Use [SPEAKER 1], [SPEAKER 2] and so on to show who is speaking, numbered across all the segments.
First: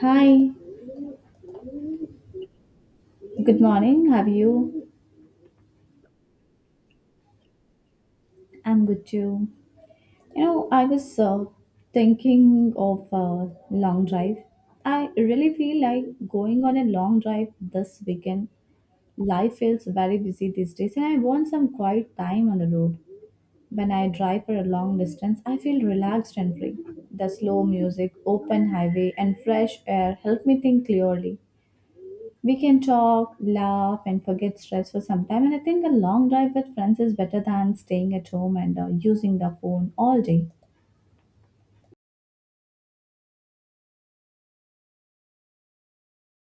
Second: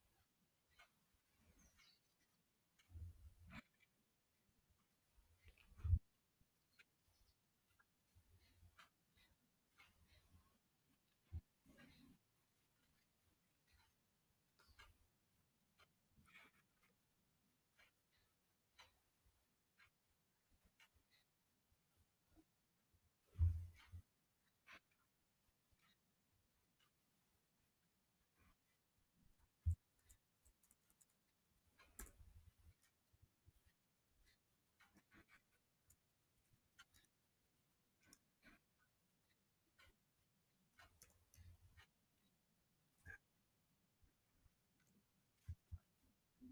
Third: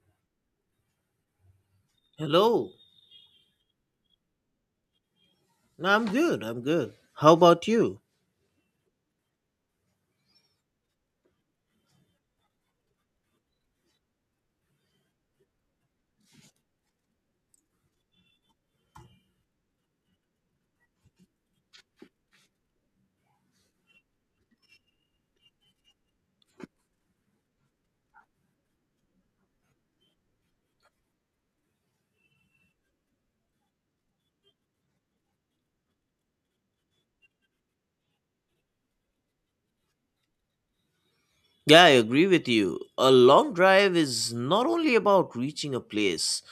[SPEAKER 1] Hi,
[SPEAKER 2] Hello.
[SPEAKER 1] good morning. How are you?
[SPEAKER 2] No, I'm good. I'm good. How about you?
[SPEAKER 1] I'm good too. You know, I was thinking of a long drive. I really feel like going on a long drive this weekend. Life feels very busy these days, and I want some quiet time on the road. When I drive for a long distance, I feel relaxed and free. The slow music, open highway, and fresh air help me think clearly. We can talk, laugh, and forget stress for some time. And I think a long drive with friends is better than staying at home and using the phone all day.
[SPEAKER 2] Yeah, I agree with you. A long drive is not only about reaching a place,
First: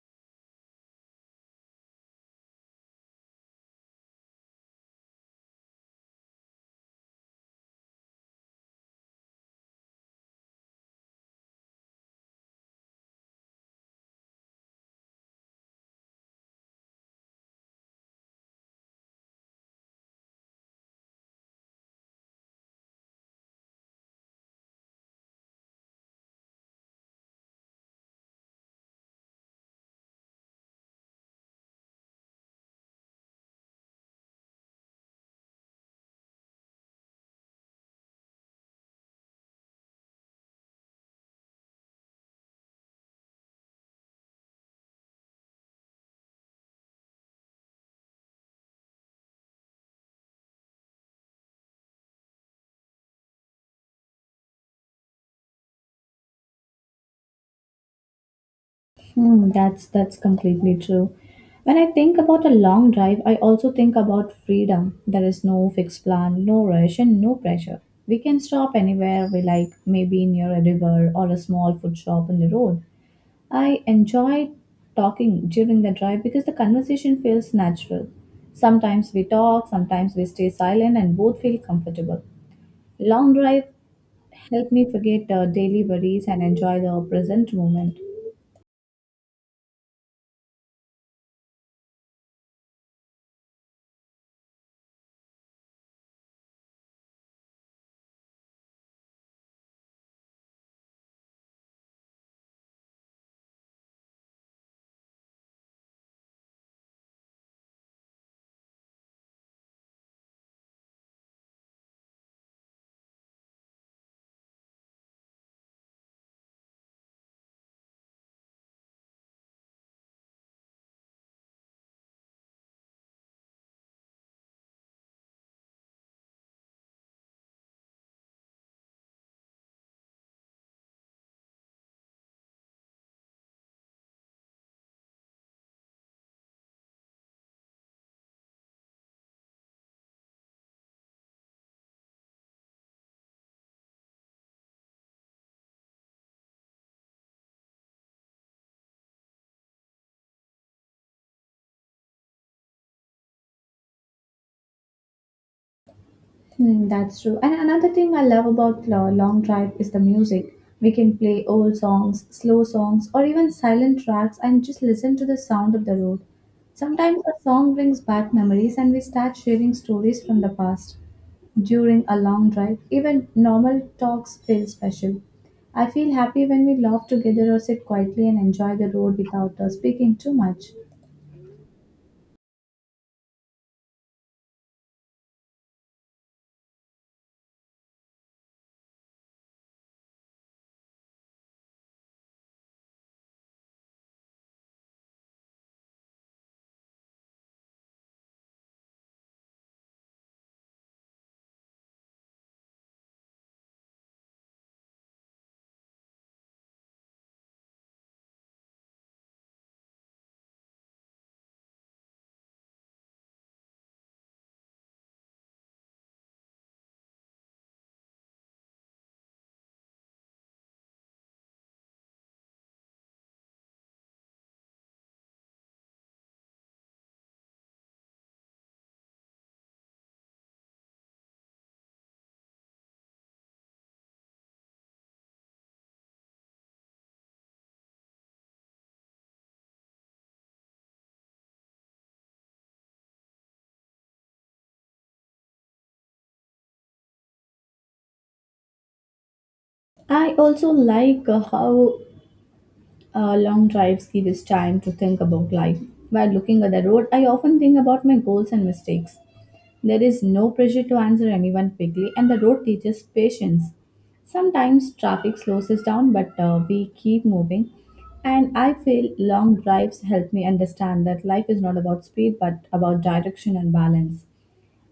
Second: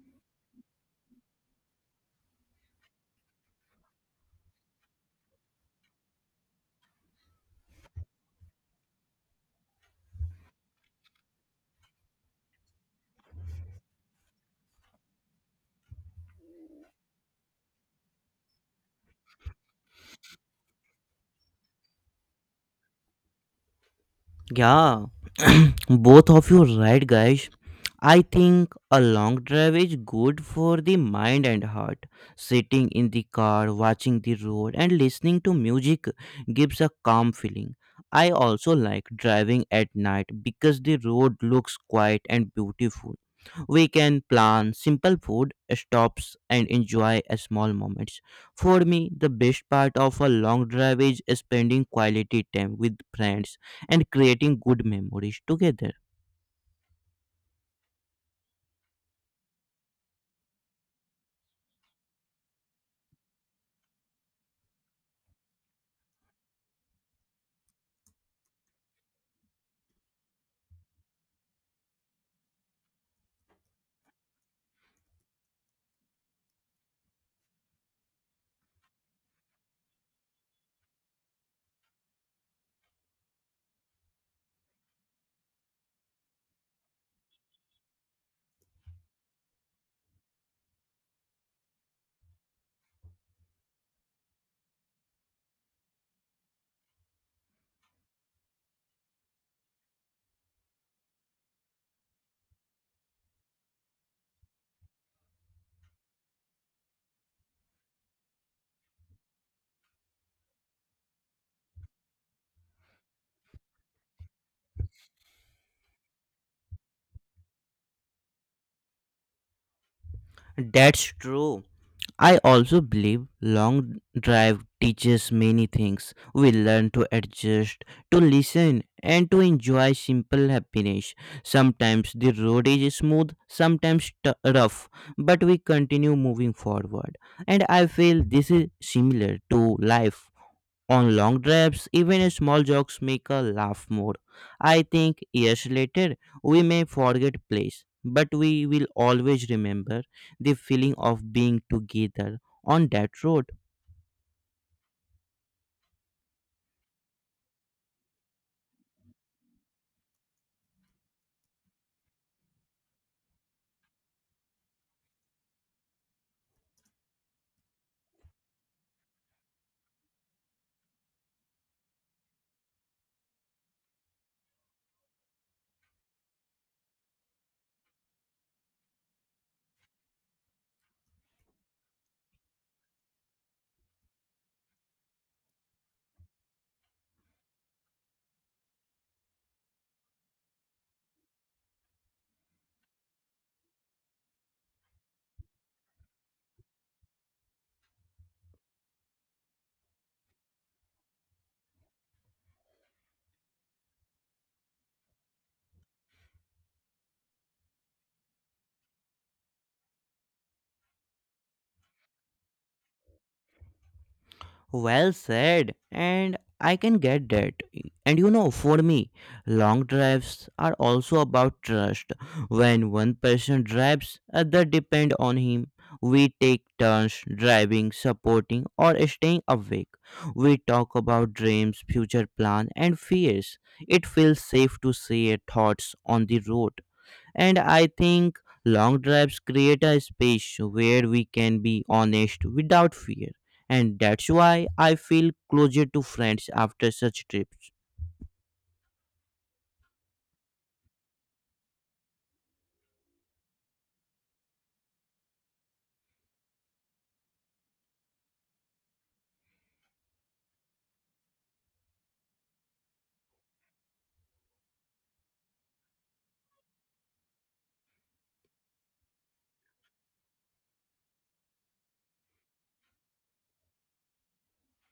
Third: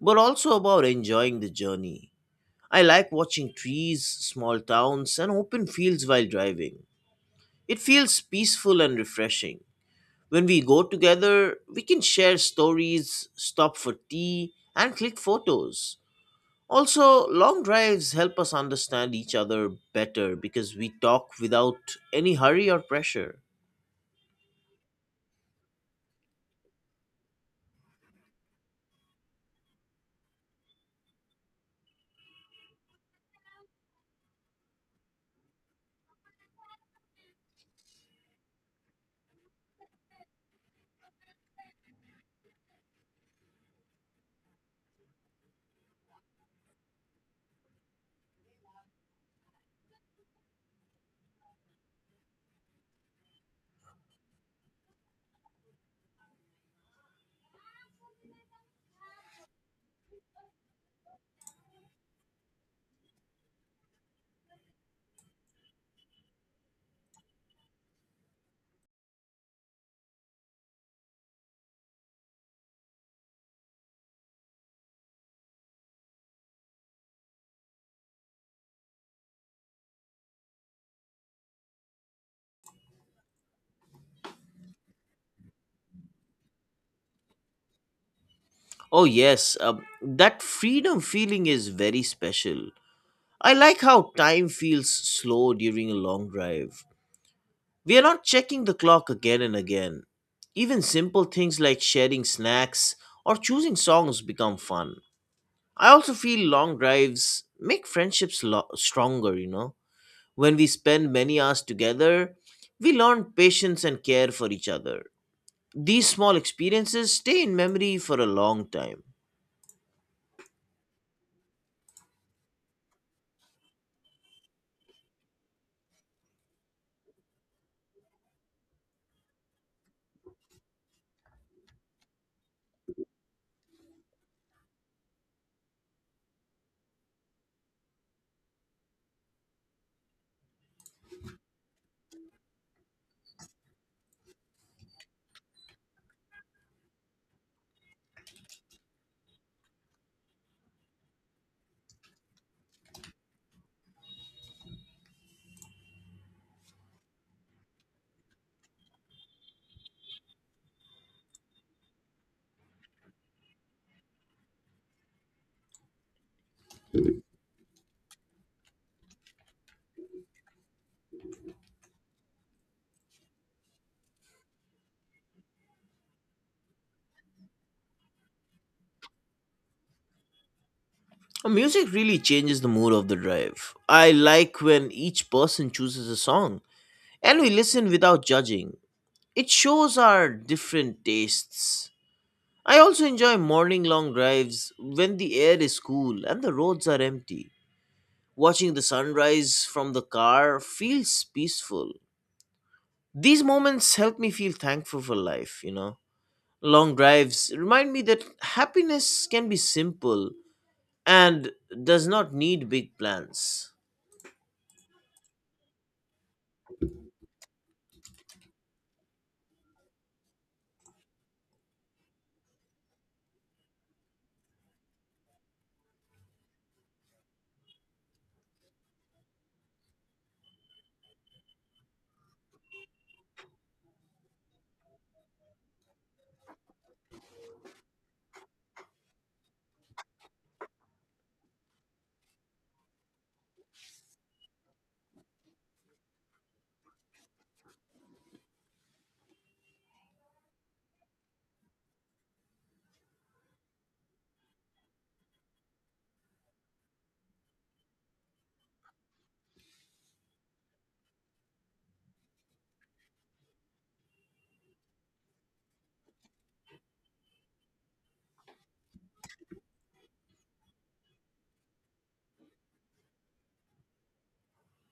[SPEAKER 2] but also about enjoying the journey. I like watching trees, small towns, and open fields while driving. It feels peaceful and refreshing. When we go together, we can share stories, stop for tea, and click photos. Also, long drives help us understand each other better because we talk without any hurry or pressure.
[SPEAKER 3] Yeah, both of you right, guys. I think a long drive is good for the mind and heart. Sitting in the car, watching the road, and listening to music gives a calm feeling. I also like driving at night because the road looks quiet and beautiful. We can plan simple food stops and enjoy a small moments. For me, the best part of a long drive is spending quality time with friends and creating good memories together.
[SPEAKER 1] Hmm, that's completely true. When I think about a long drive, I also think about freedom. There is no fixed plan, no rush, and no pressure. We can stop anywhere we like, maybe near a river or a small food shop on the road. I enjoy talking during the drive because the conversation feels natural. Sometimes we talk, sometimes we stay silent, and both feel comfortable. Long drive help me forget daily worries and enjoy the present moment.
[SPEAKER 2] Oh, yes, that freedom feeling is very special. I like how time feels slow during a long drive. We are not checking the clock again and again. Even simple things like sharing snacks or choosing songs become fun. I also feel long drives make friendships stronger, you know. When we spend many hours together, we learn patience and care for each other. These small experiences stay in memory for a long time.
[SPEAKER 3] That's true. I also believe long drive teaches many things. We learn to adjust, to listen, and to enjoy simple happiness. Sometimes the road is smooth, sometimes rough, but we continue moving forward. And I feel this is similar to life. On long drives, even small jokes make us laugh more. I think years later, we may forget place, but we will always remember the feeling of being together on that road.
[SPEAKER 1] Hmm, that's true. And another thing I love about long drive is the music. We can play old songs, slow songs, or even silent tracks and just listen to the sound of the road. Sometimes a song brings back memories and we start sharing stories from the past. During a long drive, even normal talks feel special. I feel happy when we laugh together or sit quietly and enjoy the road without speaking too much.
[SPEAKER 2] Music really changes the mood of the drive. I like when each person chooses a song and we listen without judging. It shows our different tastes. I also enjoy morning long drives when the air is cool and the roads are empty. Watching the sunrise from the car feels peaceful. These moments help me feel thankful for life, you know. Long drives remind me that happiness can be simple and does not need big plans.
[SPEAKER 3] Well said, and I can get that. And you know, for me, long drives are also about trust. When one person drives, other depend on him. We take turns driving, supporting, or staying awake. We talk about dreams, future plan, and fears. It feels safe to share thoughts on the road. And I think long drives create a space where we can be honest without fear. And that's why I feel closer to friends after such trips.
[SPEAKER 1] I also like how long drives give us time to think about life. While looking at the road, I often think about my goals and mistakes. There is no pressure to answer anyone quickly, and the road teaches patience. Sometimes traffic slows us down, but we keep moving. And I feel long drives help me understand that life is not about speed but about direction and balance.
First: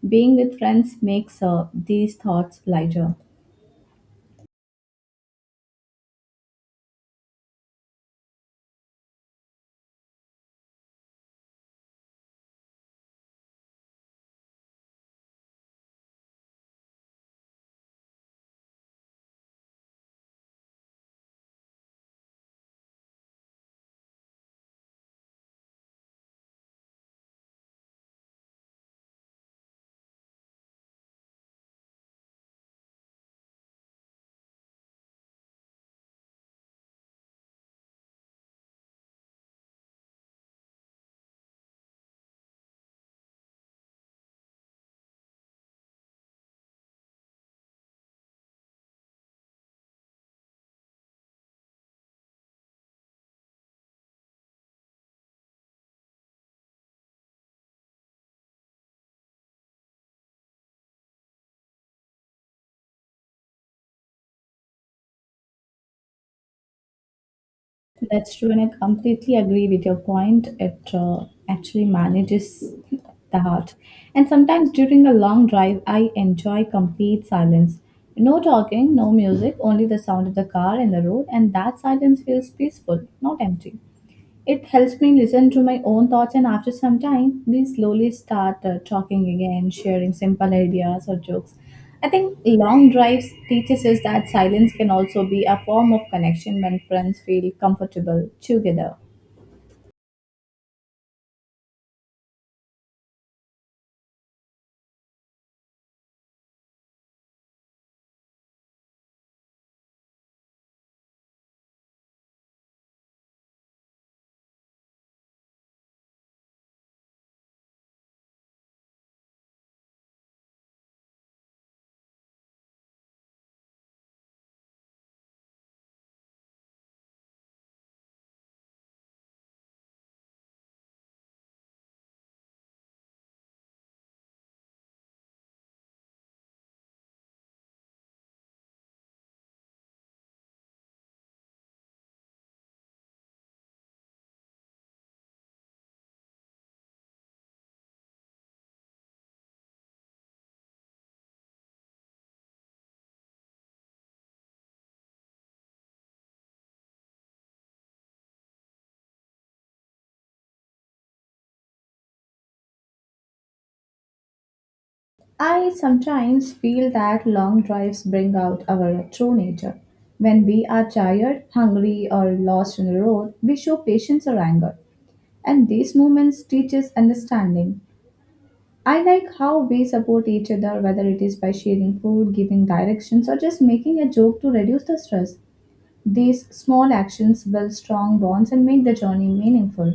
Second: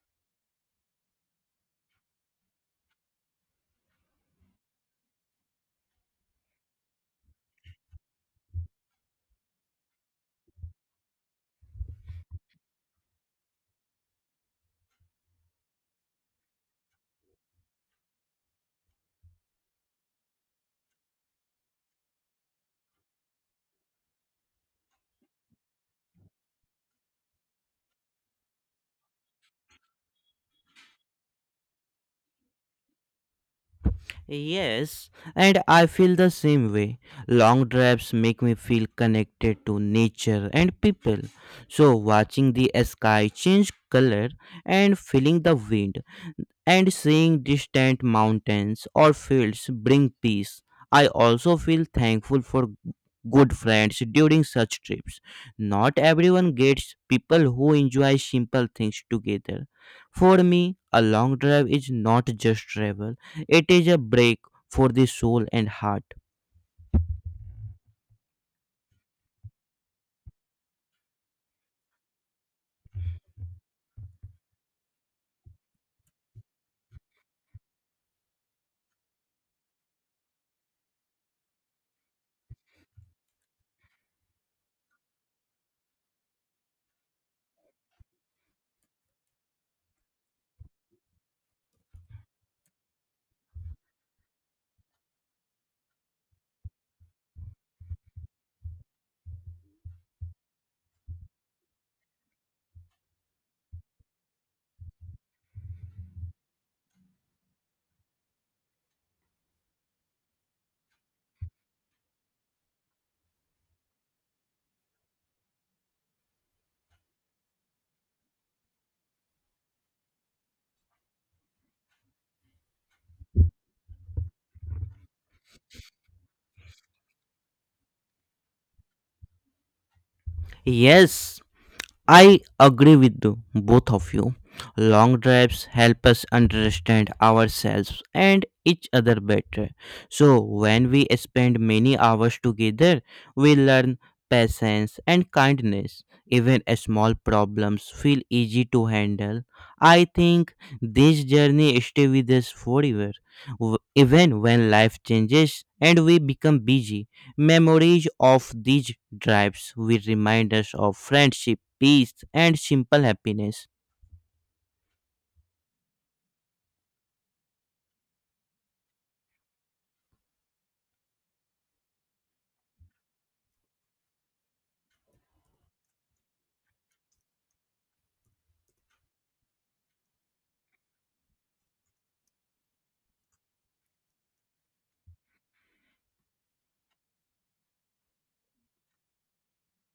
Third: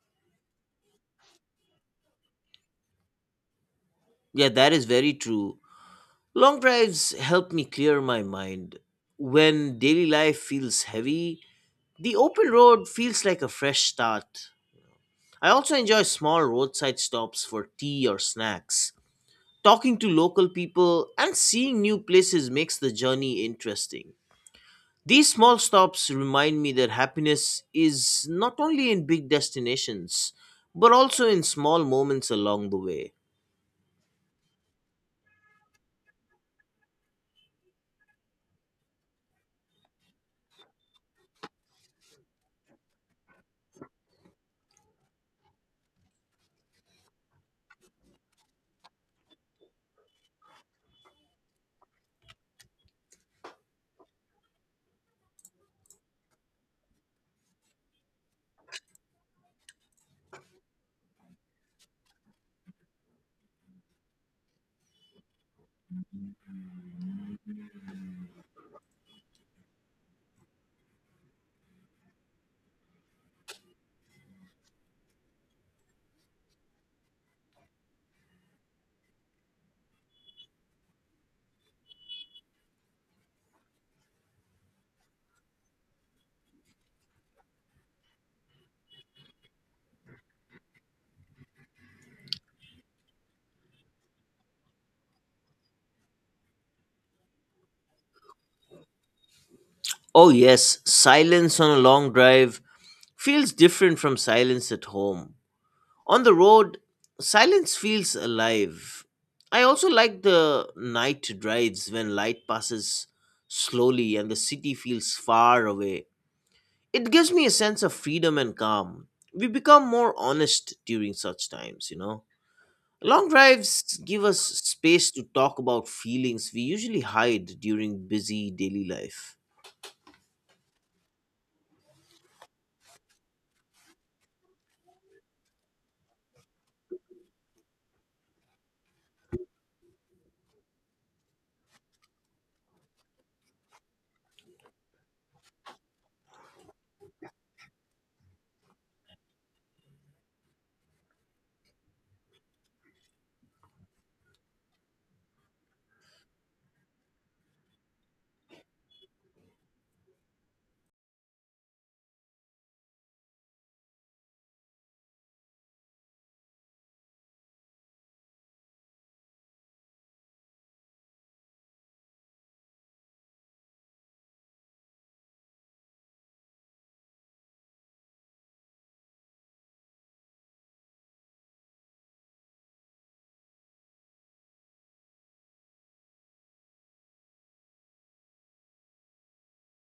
[SPEAKER 1] Being with friends makes these thoughts lighter.
[SPEAKER 2] Yeah, that is very true. Long drives help me clear my mind. When daily life feels heavy, the open road feels like a fresh start. I also enjoy small roadside stops for tea or snacks. Talking to local people and seeing new places makes the journey interesting. These small stops remind me that happiness is not only in big destinations, but also in small moments along the way.
[SPEAKER 3] Yes, and I feel the same way. Long drives make me feel connected to nature and people. So, watching the sky change color and feeling the wind and seeing distant mountains or fields bring peace. I also feel thankful for good friends during such trips. Not everyone gets people who enjoy simple things together. For me, a long drive is not just travel, it is a break for the soul and heart.
[SPEAKER 1] That's true, and I completely agree with your point. It actually manages the heart. And sometimes during a long drive, I enjoy complete silence. No talking, no music, only the sound of the car and the road, and that silence feels peaceful, not empty. It helps me listen to my own thoughts, and after some time, we slowly start talking again, sharing simple ideas or jokes. I think long drives teaches us that silence can also be a form of connection when friends feel comfortable together.
[SPEAKER 2] Oh, yes, silence on a long drive feels different from silence at home. On the road, silence feels alive. I also like the night drives when light passes slowly and the city feels far away. It gives me a sense of freedom and calm. We become more honest during such times, you know. Long drives give us space to talk about feelings we usually hide during busy daily life.
[SPEAKER 3] Yes, I agree with the both of you. Long drives help us understand ourselves and each other better. So, when we spend many hours together, we learn patience and kindness. Even small problems feel easy to handle. I think this journey stay with us forever, even when life changes and we become busy. Memories of these drives will remind us of friendship, peace, and simple happiness.
[SPEAKER 1] I sometimes feel that long drives bring out our true nature. When we are tired, hungry, or lost on the road, we show patience or anger, and these moments teach us understanding. I like how we support each other, whether it is by sharing food, giving directions, or just making a joke to reduce the stress. These small actions build strong bonds and make the journey meaningful.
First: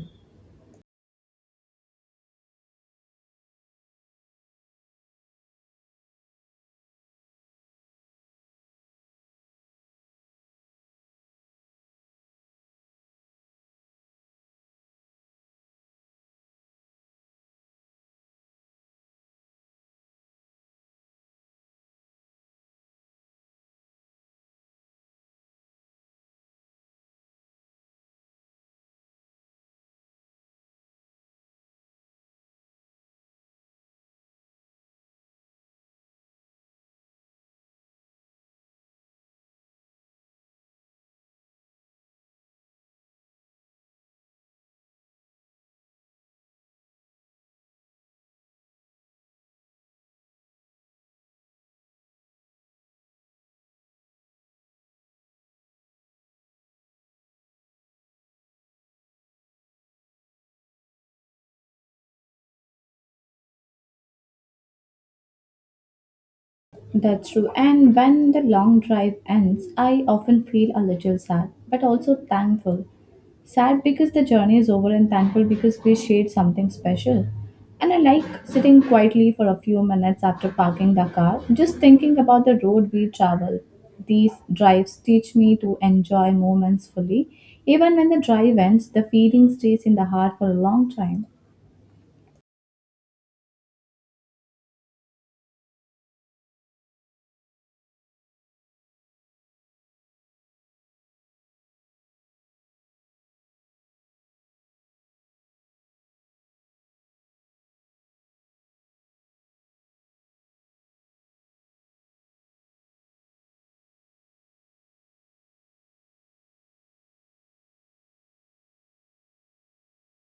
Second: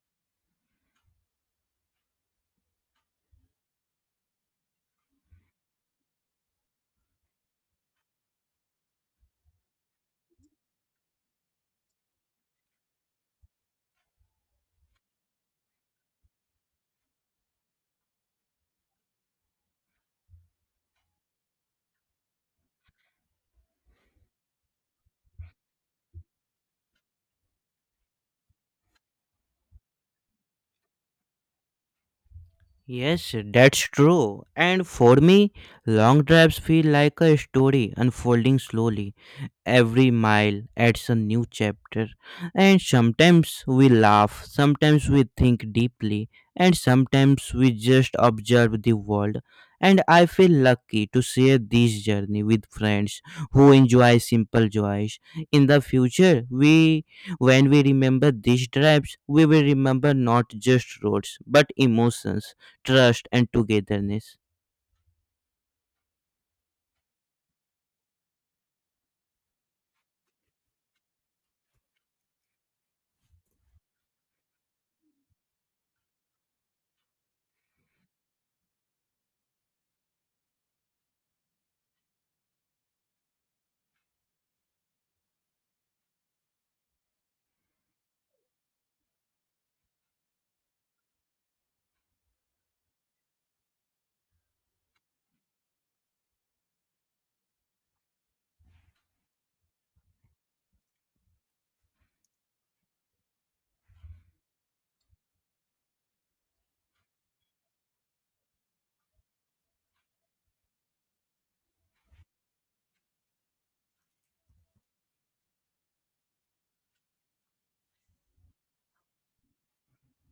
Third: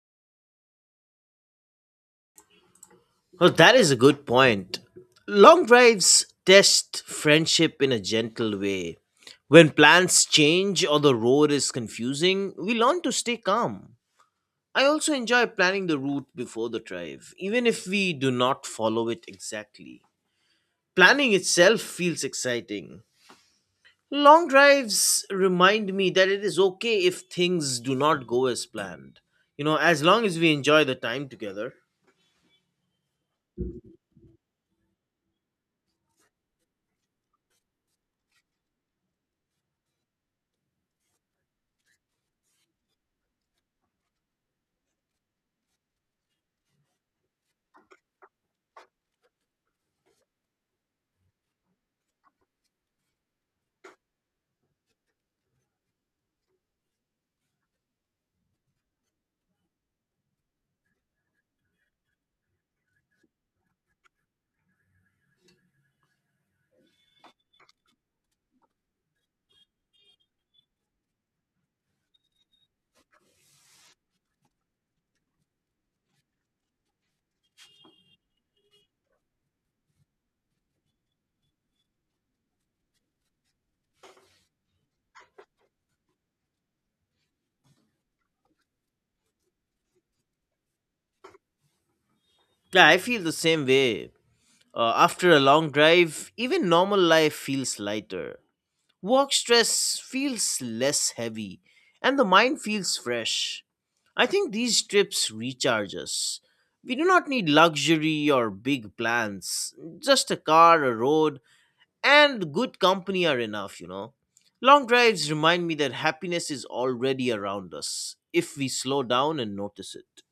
[SPEAKER 2] Well, that is a good point. Long drives test friendship in a gentle way. When plans change or the road is confusing, we learn to stay calm. I also enjoy planning the route before the drive, even if we do not follow it exactly. Planning itself feels exciting. Long drives remind me that it is okay if things do not go as planned. You know, as long as we enjoy the time together.
[SPEAKER 3] Yes, that's true. And for me, long drives feel like a story unfolding slowly. Every mile adds a new chapter, and sometimes we laugh, sometimes we think deeply, and sometimes we just observe the world. And I feel lucky to share this journey with friends who enjoy simple joys. In the future, we when we remember these drives, we will remember not just roads but emotions, trust, and togetherness.
[SPEAKER 1] That's true. And when the long drive ends, I often feel a little sad, but also thankful. Sad because the journey is over, and thankful because we shared something special. And I like sitting quietly for a few minutes after parking the car, just thinking about the road we travel. These drives teach me to enjoy moments fully. Even when the drive ends, the feeling stays in the heart for a long time.
[SPEAKER 2] Yeah, I feel the same way. After a long drive, even normal life feels lighter. Work stress feels less heavy, and the mind feels fresh. I think these trips recharge us. We do not need luxury or big plans, just a car, a road, and good company are enough, you know. Long drives remind me that happiness is already around us if we slow down and notice it.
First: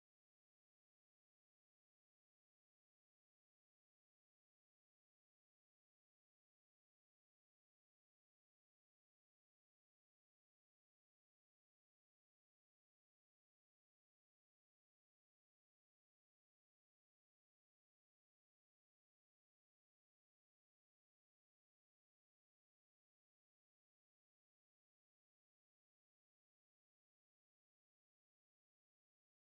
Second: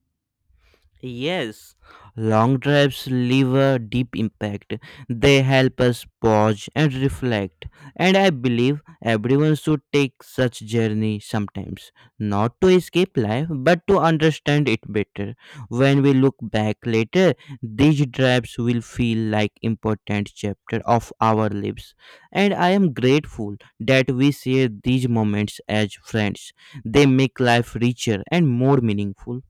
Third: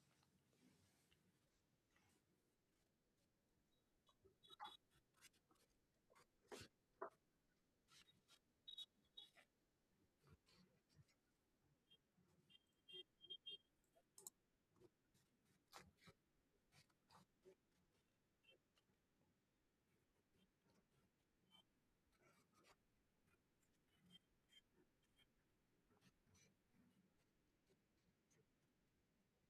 [SPEAKER 3] Yes, long drives leave a deep impact. They help us pause and reflect. And I believe everyone should take such journey sometimes, not to escape life, but to understand it better. When we look back later, these drives will feel like important chapter of our lives. And I am grateful that we share these moments as friends. They make life richer and more meaningful.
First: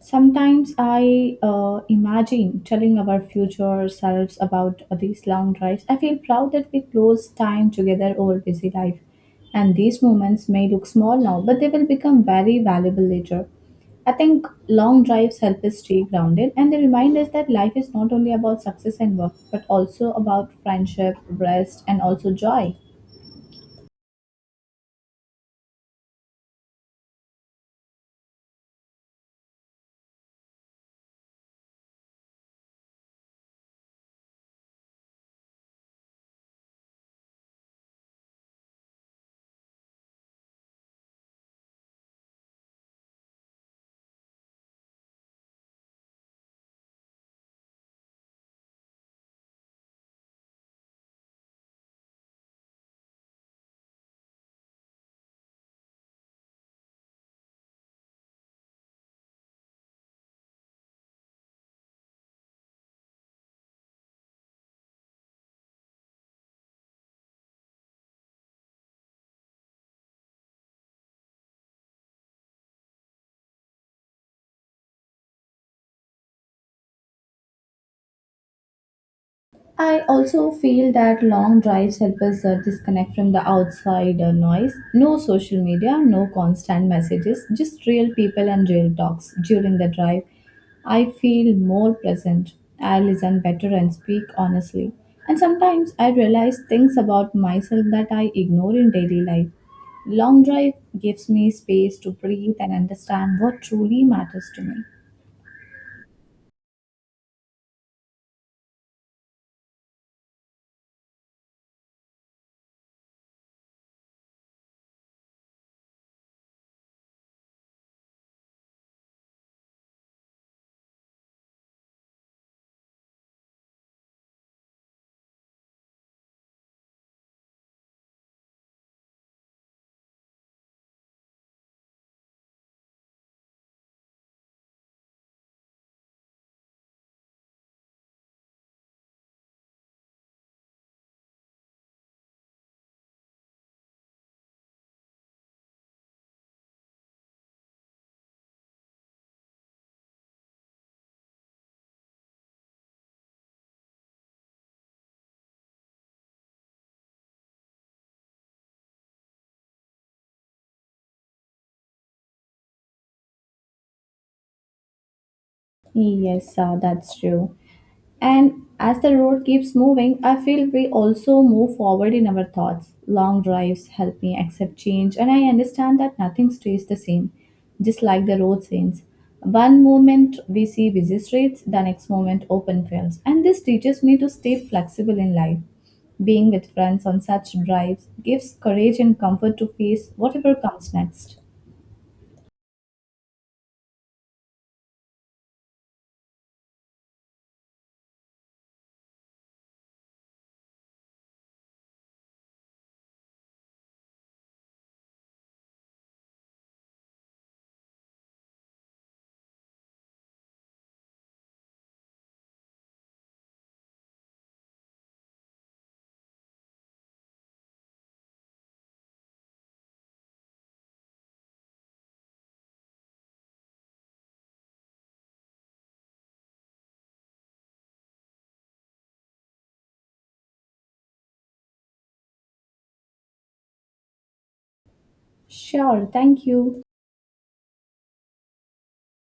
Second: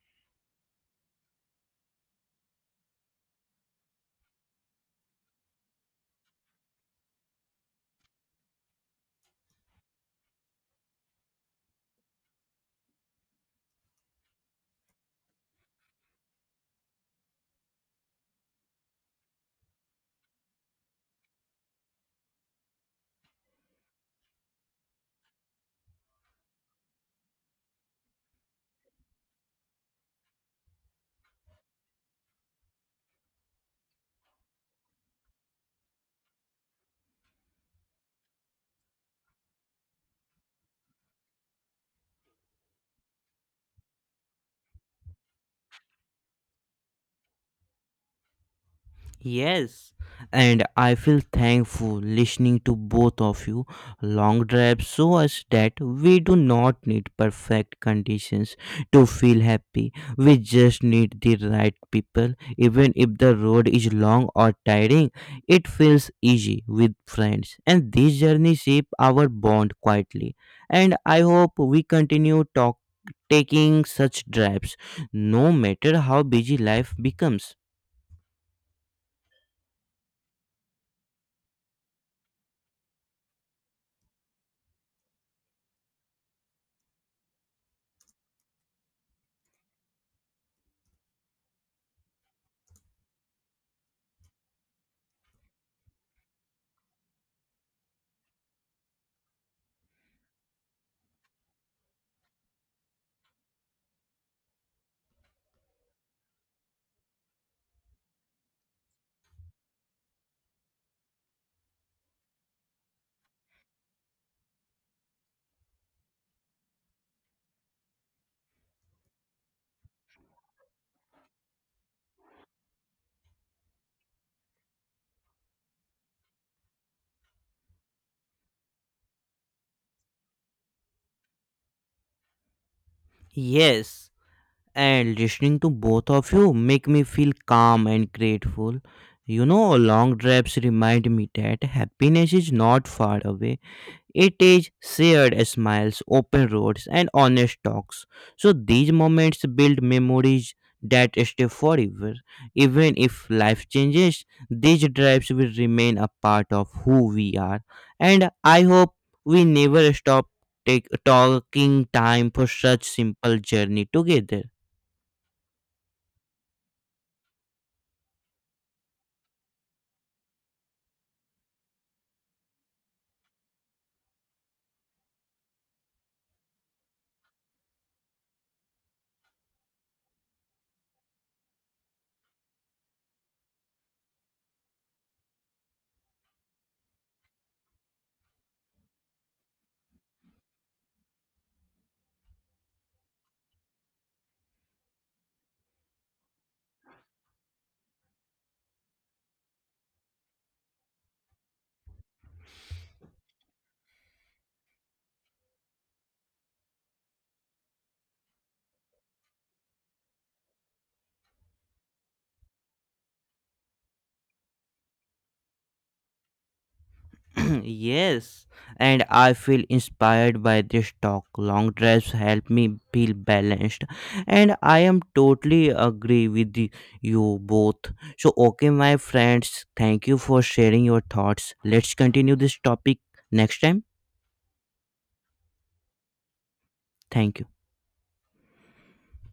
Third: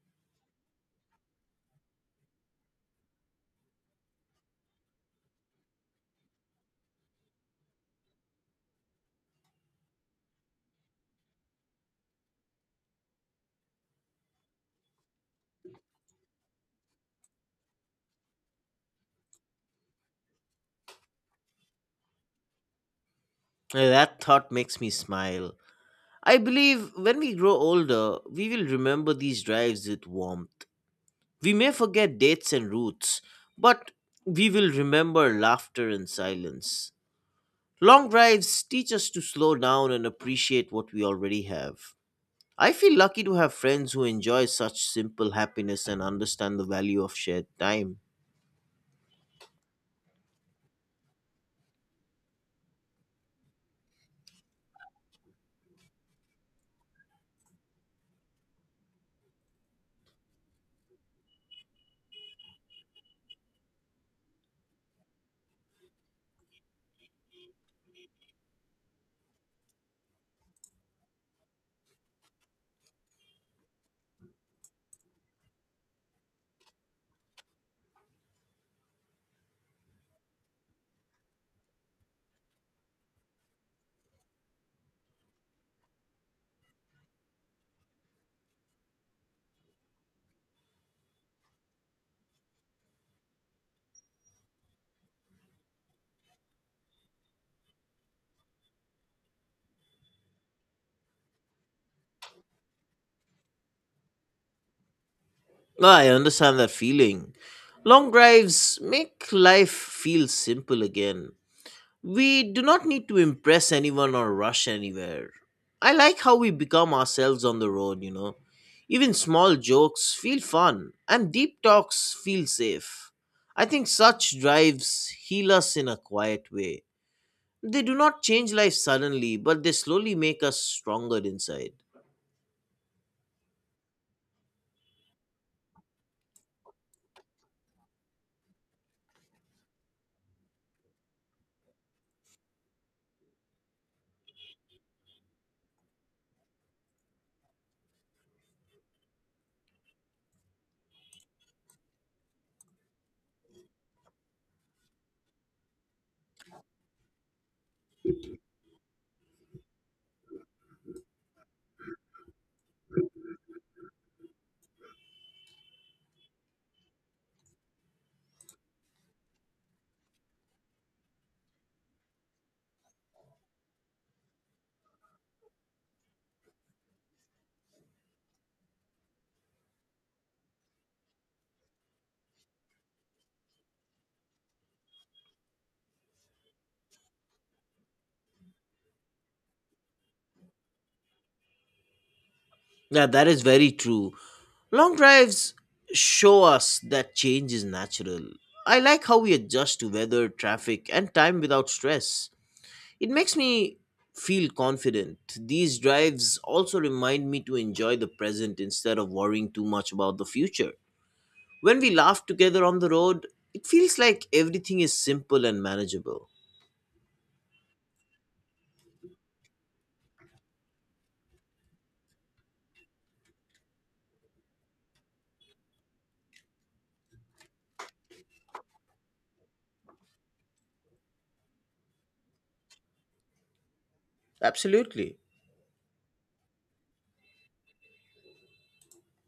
[SPEAKER 1] Sometimes I imagine telling our future selves about these long drives. I feel proud that we close time together over busy life. And these moments may look small now, but they will become very valuable later. I think long drives help us stay grounded and they remind us that life is not only about success and work, but also about friendship, rest, and also joy.
[SPEAKER 2] That thought makes me smile. I believe when we grow older, we will remember these drives with warmth. We may forget dates and routes, but we will remember laughter and silence. Long drives teach us to slow down and appreciate what we already have. I feel lucky to have friends who enjoy such simple happiness and understand the value of shared time.
[SPEAKER 3] Yes, and I feel thankful listening to both of you. Long drives show us that we do not need perfect conditions to feel happy. We just need the right people. Even if the road is long or tiring, it feels easy with friends. And these journeys shape our bond quietly. And I hope we continue talk taking such drives, no matter how busy life becomes.
[SPEAKER 1] I also feel that long drives help us disconnect from the outside noise. No social media, no constant messages, just real people and real talks during the drive. I feel more present. I listen better and speak honestly. And sometimes I realize things about myself that I ignore in daily life. Long drive gives me space to breathe and understand what truly matters to me.
[SPEAKER 2] No, I understand that feeling. Long drives make life feel simple again. We do not need to impress anyone or rush anywhere. I like how we become ourselves on the road, you know. Even small jokes feel fun, and deep talks feel safe. I think such drives heal us in a quiet way. They do not change life suddenly, but they slowly make us stronger inside.
[SPEAKER 3] Yes. And listening to both of you make me feel calm and grateful. You know, long drives remind me that happiness is not far away. It is shared smiles, open roads, and honest talks. So these moments build memories that stay forever. Even if life changes, these drives will remain a part of who we are. And I hope we never stop talking time for such simple journey together.
[SPEAKER 1] Yes, that's true. And as the road keeps moving, I feel we also move forward in our thoughts. Long drives help me accept change, and I understand that nothing stays the same, just like the road scenes. One moment we see busy streets, the next moment open fields, and this teaches me to stay flexible in life. Being with friends on such drives gives courage and comfort to face whatever comes next.
[SPEAKER 2] Yeah, that is very true. Long drives show us that change is natural. I like how we adjust to weather, traffic, and time without stress. It makes me feel confident. These drives also remind me to enjoy the present instead of worrying too much about the future. When we laugh together on the road, it feels like everything is simple and manageable.
[SPEAKER 3] Yes, and I feel inspired by this talk. Long drives help me feel balanced, and I am totally agree with you both. So, okay, my friends, thank you for sharing your thoughts. Let's continue this topic next time.
[SPEAKER 2] Absolutely.
[SPEAKER 1] Sure, thank you.
[SPEAKER 3] Thank you.